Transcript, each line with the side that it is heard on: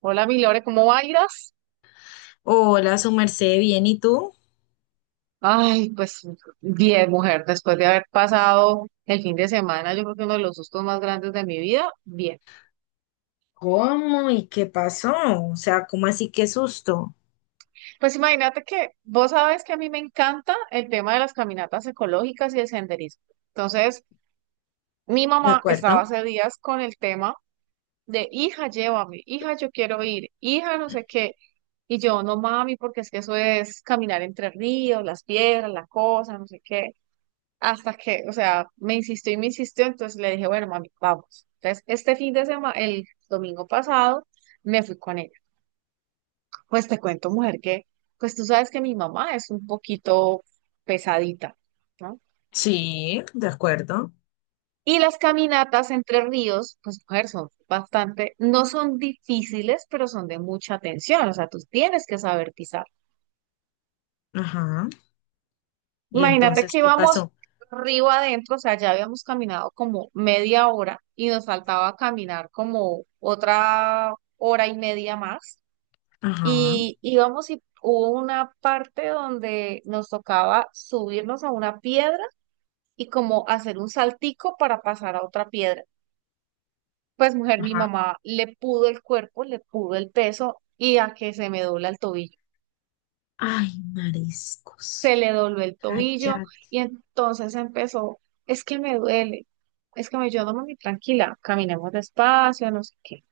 right: Hola, mi Lore, ¿cómo bailas?
left: Hola, su merced, bien, ¿y tú?
right: Ay, pues bien, mujer, después de haber pasado el fin de semana, yo creo que uno de los sustos más grandes de mi vida, bien.
left: ¿Cómo y qué pasó? O sea, ¿cómo así qué susto?
right: Pues imagínate que vos sabes que a mí me encanta el tema de las caminatas ecológicas y el senderismo. Entonces, mi
left: ¿De
right: mamá estaba
left: acuerdo?
right: hace días con el tema de, hija, llévame, hija, yo quiero ir, hija, no sé qué. Y yo, no mami, porque es que eso es caminar entre ríos, las piedras, la cosa, no sé qué. Hasta que, o sea, me insistió y me insistió, entonces le dije, bueno, mami, vamos. Entonces, este fin de semana, el domingo pasado, me fui con ella. Pues te cuento, mujer, que, pues tú sabes que mi mamá es un poquito pesadita, ¿no?
left: Sí, de acuerdo.
right: Y las caminatas entre ríos, pues mujer, son bastante, no son difíciles, pero son de mucha atención, o sea, tú tienes que saber pisar.
left: Ajá. ¿Y
right: Imagínate
left: entonces
right: que
left: qué
right: íbamos
left: pasó?
right: río adentro, o sea, ya habíamos caminado como media hora y nos faltaba caminar como otra hora y media más.
left: Ajá,
right: Y íbamos y hubo una parte donde nos tocaba subirnos a una piedra y como hacer un saltico para pasar a otra piedra. Pues mujer, mi
left: ajá.
right: mamá le pudo el cuerpo, le pudo el peso y a que se me dobla el tobillo.
left: Ay, mariscos.
right: Se le dobló el tobillo
left: Cállate.
right: y entonces empezó, es que me duele, es que me, yo no me tranquila, caminemos despacio, no sé qué.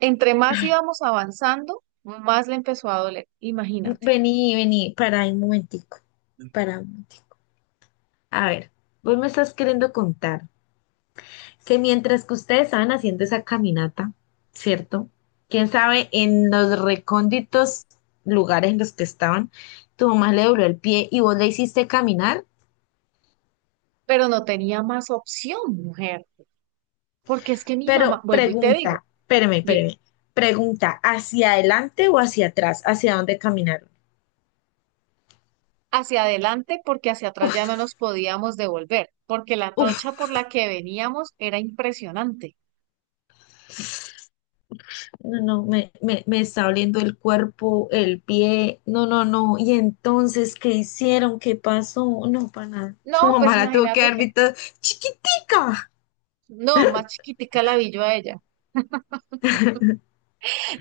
right: Entre más
left: Ay,
right: íbamos avanzando, más le empezó a doler, imagínate.
left: vení, vení, para un momentico. Para un momentico. A ver, vos me estás queriendo contar que mientras que ustedes estaban haciendo esa caminata, ¿cierto? Quién sabe, en los recónditos lugares en los que estaban, tu mamá le dobló el pie y vos le hiciste caminar.
right: Pero no tenía más opción, mujer, porque es que mi mamá,
left: Pero
right: vuelvo y te
left: pregunta,
right: digo,
left: espérame,
right: dime,
left: espérame, pregunta, ¿hacia adelante o hacia atrás? ¿Hacia dónde caminaron?
right: hacia adelante porque hacia atrás ya no
left: Uf,
right: nos podíamos devolver, porque la trocha
left: uf,
right: por la que veníamos era impresionante.
left: no, no, me está oliendo el cuerpo, el pie, no, no, no. Y entonces, ¿qué hicieron? ¿Qué pasó? No, para nada.
right: No,
left: Su
right: pues
left: mamá la tuvo que
right: imagínate
left: dar
right: que,
left: visto chiquitica.
right: no, más chiquitica la vi yo a ella.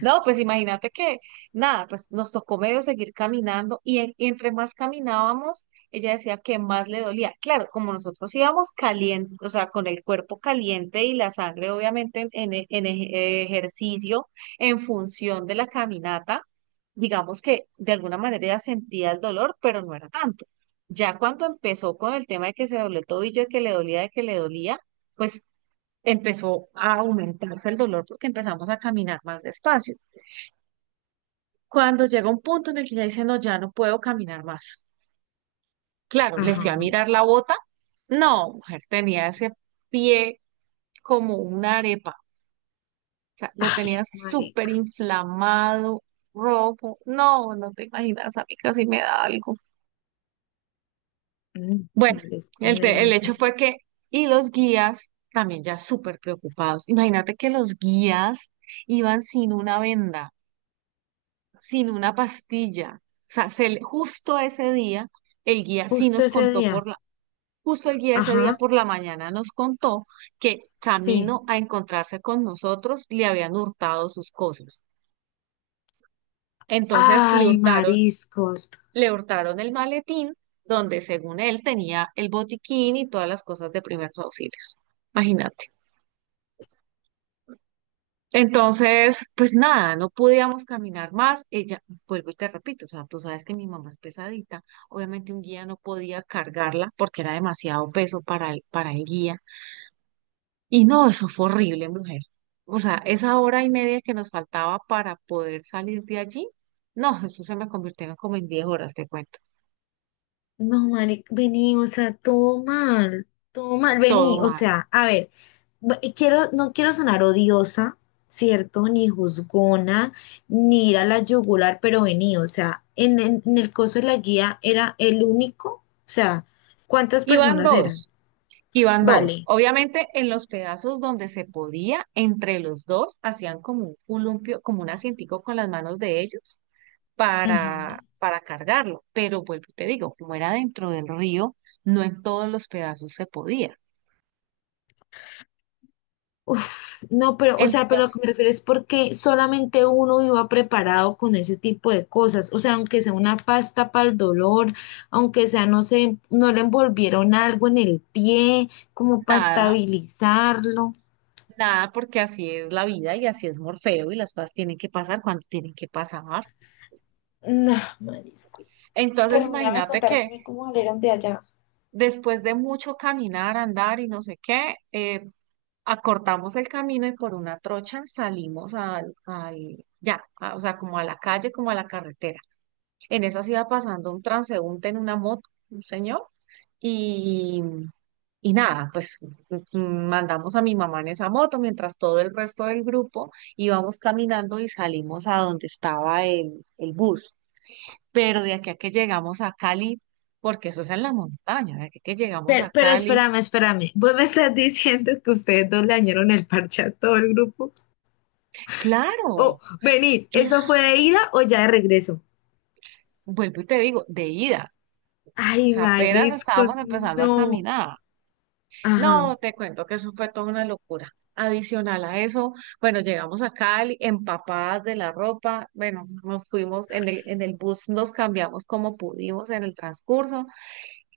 right: No, pues imagínate que, nada, pues nos tocó medio seguir caminando y, y entre más caminábamos, ella decía que más le dolía. Claro, como nosotros íbamos caliente, o sea, con el cuerpo caliente y la sangre obviamente en, en ejercicio, en función de la caminata, digamos que de alguna manera ella sentía el dolor, pero no era tanto. Ya cuando empezó con el tema de que se dobló el tobillo, de que le dolía, de que le dolía, pues empezó a aumentarse el dolor porque empezamos a caminar más despacio cuando llega un punto en el que ella dice, no, ya no puedo caminar más. Claro, le
left: Ajá.
right: fui a mirar la bota. No, mujer, tenía ese pie como una arepa. O sea, lo
left: Ay,
right: tenía súper
left: marica.
right: inflamado, rojo. No, no te imaginas, a mí casi me da algo.
left: Mm,
right: Bueno,
left: Marisco, no
right: el hecho
left: imagino.
right: fue que, y los guías también ya súper preocupados. Imagínate que los guías iban sin una venda, sin una pastilla. O sea, justo ese día el guía sí
left: Justo
right: nos
left: ese
right: contó por
left: día.
right: la Justo el guía ese día
left: Ajá,
right: por la mañana nos contó que
left: sí.
right: camino a encontrarse con nosotros le habían hurtado sus cosas. Entonces
left: Ay, mariscos.
right: le hurtaron el maletín donde según él tenía el botiquín y todas las cosas de primeros auxilios. Imagínate. Entonces, pues nada, no podíamos caminar más. Ella, vuelvo y te repito, o sea, tú sabes que mi mamá es pesadita. Obviamente un guía no podía cargarla porque era demasiado peso para para el guía. Y no, eso fue horrible, mujer. O sea, esa hora y media que nos faltaba para poder salir de allí, no, eso se me convirtieron como en diez horas, te cuento.
left: No, marica, vení, o sea, todo mal. Todo mal,
right: Todo
left: vení. O
right: mal.
left: sea, a ver, quiero, no quiero sonar odiosa, ¿cierto? Ni juzgona, ni ir a la yugular, pero vení, o sea, en el coso de la guía era el único. O sea, ¿cuántas
right: Iban
left: personas eran?
right: dos, iban dos.
left: Vale.
right: Obviamente, en los pedazos donde se podía, entre los dos, hacían como un columpio, como un asientico con las manos de ellos para,
left: Ujú.
right: para cargarlo. Pero vuelvo y te digo, como era dentro del río, no en todos los pedazos se podía.
left: Uf, no, pero, o sea, pero lo que me
right: Entonces,
left: refiero es porque solamente uno iba preparado con ese tipo de cosas. O sea, aunque sea una pasta para el dolor, aunque sea, no sé, no le envolvieron algo en el pie, como para
right: nada.
left: estabilizarlo.
right: Nada, porque así es la vida y así es Morfeo y las cosas tienen que pasar cuando tienen que pasar.
left: No, marisco.
right: Entonces,
left: Terminaba de
right: imagínate que
left: contarme cómo salieron de allá.
right: después de mucho caminar, andar y no sé qué, acortamos el camino y por una trocha salimos o sea, como a la calle, como a la carretera. En esas iba pasando un transeúnte en una moto, un señor, y nada, pues mandamos a mi mamá en esa moto mientras todo el resto del grupo íbamos caminando y salimos a donde estaba el bus. Pero de aquí a que llegamos a Cali, porque eso es en la montaña, de aquí a que llegamos a
left: Pero
right: Cali,
left: espérame, espérame. ¿Vos me estás diciendo que ustedes dos le dañaron el parche a todo el grupo? Oh,
right: claro,
left: vení,
right: claro,
left: ¿eso fue de ida o ya de regreso?
right: vuelvo y te digo, de ida. O
left: Ay,
right: sea, apenas estábamos
left: mariscos,
right: empezando a
left: no.
right: caminar.
left: Ajá,
right: No, te cuento que eso fue toda una locura. Adicional a eso, bueno, llegamos a Cali empapadas de la ropa, bueno, nos fuimos en en el bus, nos cambiamos como pudimos en el transcurso.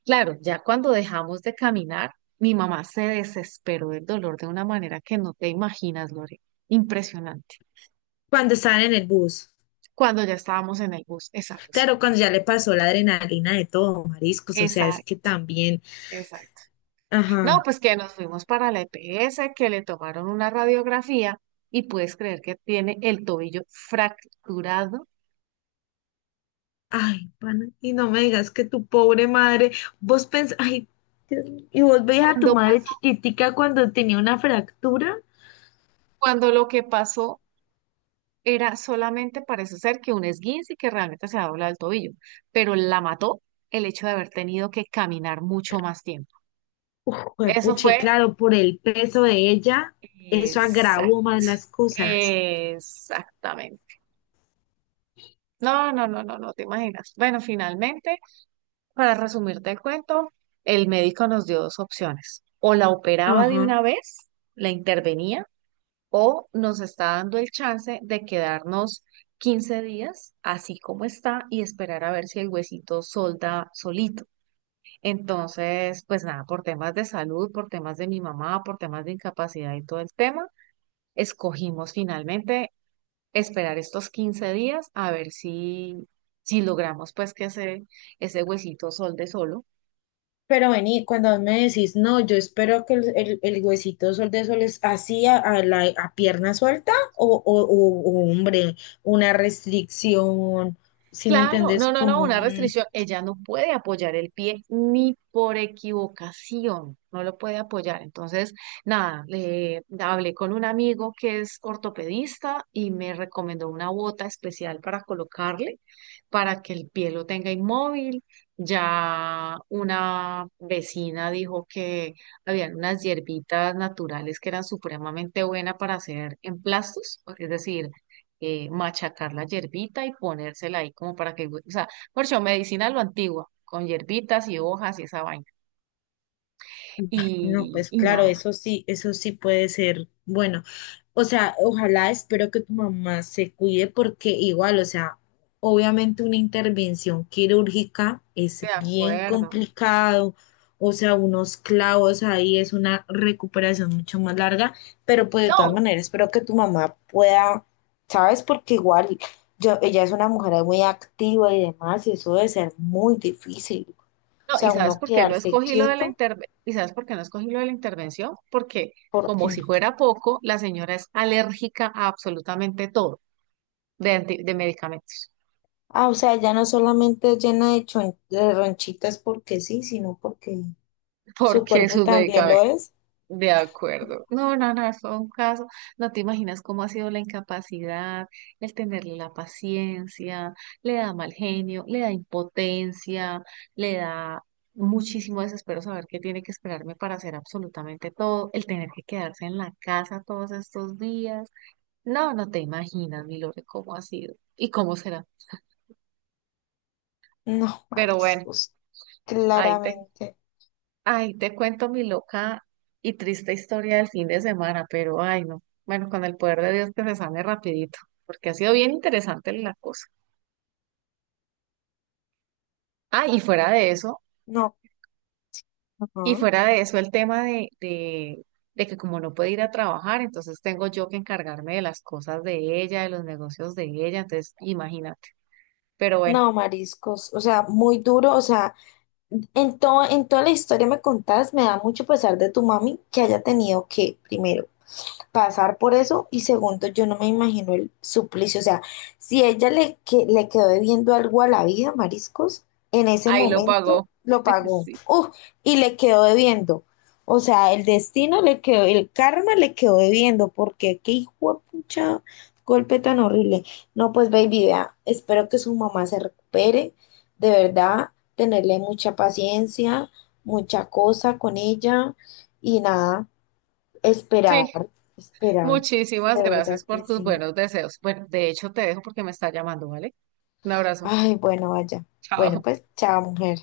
right: Claro, ya cuando dejamos de caminar, mi mamá se desesperó del dolor de una manera que no te imaginas, Lore. Impresionante.
left: cuando estaban en el bus.
right: Cuando ya estábamos en el bus, exacto,
left: Claro, cuando ya le pasó la adrenalina de todo, mariscos, o sea, es que
right: exacto,
left: también,
right: exacto. No,
left: ajá,
right: pues que nos fuimos para la EPS, que le tomaron una radiografía y puedes creer que tiene el tobillo fracturado
left: ay, pana, y no me digas que tu pobre madre, vos pensás, ay, Dios mío, y vos veías a tu
right: cuando,
left: madre chiquitica cuando tenía una fractura.
right: cuando lo que pasó era solamente parece ser que un esguince y que realmente se ha doblado el tobillo, pero la mató el hecho de haber tenido que caminar mucho más tiempo.
left: Uf,
right: Eso
left: puche,
right: fue
left: claro, por el peso de ella, eso
right: exact-
left: agravó más las cosas.
right: exactamente. No, no, no, no, no te imaginas. Bueno, finalmente para resumirte el cuento, el médico nos dio dos opciones. O la operaba de
left: Ajá.
right: una vez, la intervenía, o nos está dando el chance de quedarnos 15 días así como está y esperar a ver si el huesito solda solito. Entonces, pues nada, por temas de salud, por temas de mi mamá, por temas de incapacidad y todo el tema, escogimos finalmente esperar estos 15 días a ver si, si logramos pues que ese huesito solde solo.
left: Pero vení, cuando me decís, no, yo espero que el huesito sol de sol es así a pierna suelta o hombre, una restricción, ¿si me
right: Claro,
left: entendés?
right: no, no, no,
left: Como
right: una
left: un...
right: restricción. Ella no puede apoyar el pie ni por equivocación, no lo puede apoyar. Entonces, nada, le hablé con un amigo que es ortopedista y me recomendó una bota especial para colocarle, para que el pie lo tenga inmóvil. Ya una vecina dijo que habían unas hierbitas naturales que eran supremamente buenas para hacer emplastos, es decir, machacar la hierbita y ponérsela ahí como para que, o sea, por eso medicina a lo antigua, con hierbitas y hojas y esa vaina.
left: No,
right: Y,
left: pues
right: y
left: claro,
right: nada,
left: eso sí puede ser bueno. O sea, ojalá, espero que tu mamá se cuide porque igual, o sea, obviamente una intervención quirúrgica
right: de
left: es bien
right: acuerdo.
left: complicado, o sea, unos clavos ahí es una recuperación mucho más larga, pero pues de todas
right: No,
left: maneras espero que tu mamá pueda, ¿sabes? Porque igual yo, ella es una mujer muy activa y demás, y eso debe ser muy difícil. O
right: no, ¿y
left: sea,
right: sabes
left: uno
right: por qué no
left: quedarse
right: escogí lo de la
left: quieto
right: intervención? ¿Y sabes por qué no escogí lo de la intervención? Porque como
left: porque...
right: si fuera poco, la señora es alérgica a absolutamente todo de, de medicamentos,
left: Ah, o sea, ya no solamente es llena de, de ronchitas porque sí, sino porque su
right: porque
left: cuerpo
right: sus
left: también lo
right: medicamentos
left: es.
right: de acuerdo. No, no, no, fue un caso. No te imaginas cómo ha sido la incapacidad, el tenerle la paciencia, le da mal genio, le da impotencia, le da muchísimo desespero saber que tiene que esperarme para hacer absolutamente todo, el tener que quedarse en la casa todos estos días. No, no te imaginas, mi Lore, cómo ha sido y cómo será.
left: No,
right: Pero bueno,
left: mariscos,
right: ahí te
left: claramente.
right: ay, te cuento mi loca y triste historia del fin de semana, pero ay, no. Bueno, con el poder de Dios que se sane rapidito, porque ha sido bien interesante la cosa. Ah, y fuera de eso,
left: No,
right: y
left: ajá,
right: fuera de eso el tema de que como no puede ir a trabajar, entonces tengo yo que encargarme de las cosas de ella, de los negocios de ella, entonces imagínate. Pero bueno,
left: no, mariscos. O sea, muy duro. O sea, en todo, en toda la historia me contás, me da mucho pesar de tu mami que haya tenido que, primero, pasar por eso y segundo, yo no me imagino el suplicio, o sea, si ella le, que, le quedó debiendo algo a la vida, mariscos, en ese
right: ahí lo
left: momento
right: pagó.
left: lo pagó.
right: Sí.
left: ¡Uf! Y le quedó debiendo. O sea, el destino le quedó, el karma le quedó debiendo, porque qué hijo de pucha golpe tan horrible. No, pues baby, vea, espero que su mamá se recupere, de verdad, tenerle mucha paciencia, mucha cosa con ella y nada. Esperar,
right: Sí,
left: esperar.
right: muchísimas
left: De verdad
right: gracias
left: que
right: por tus
left: sí.
right: buenos deseos. Bueno, de hecho te dejo porque me está llamando, ¿vale? Un abrazo.
left: Ay, bueno, vaya. Bueno,
right: Chao.
left: pues chao, mujer.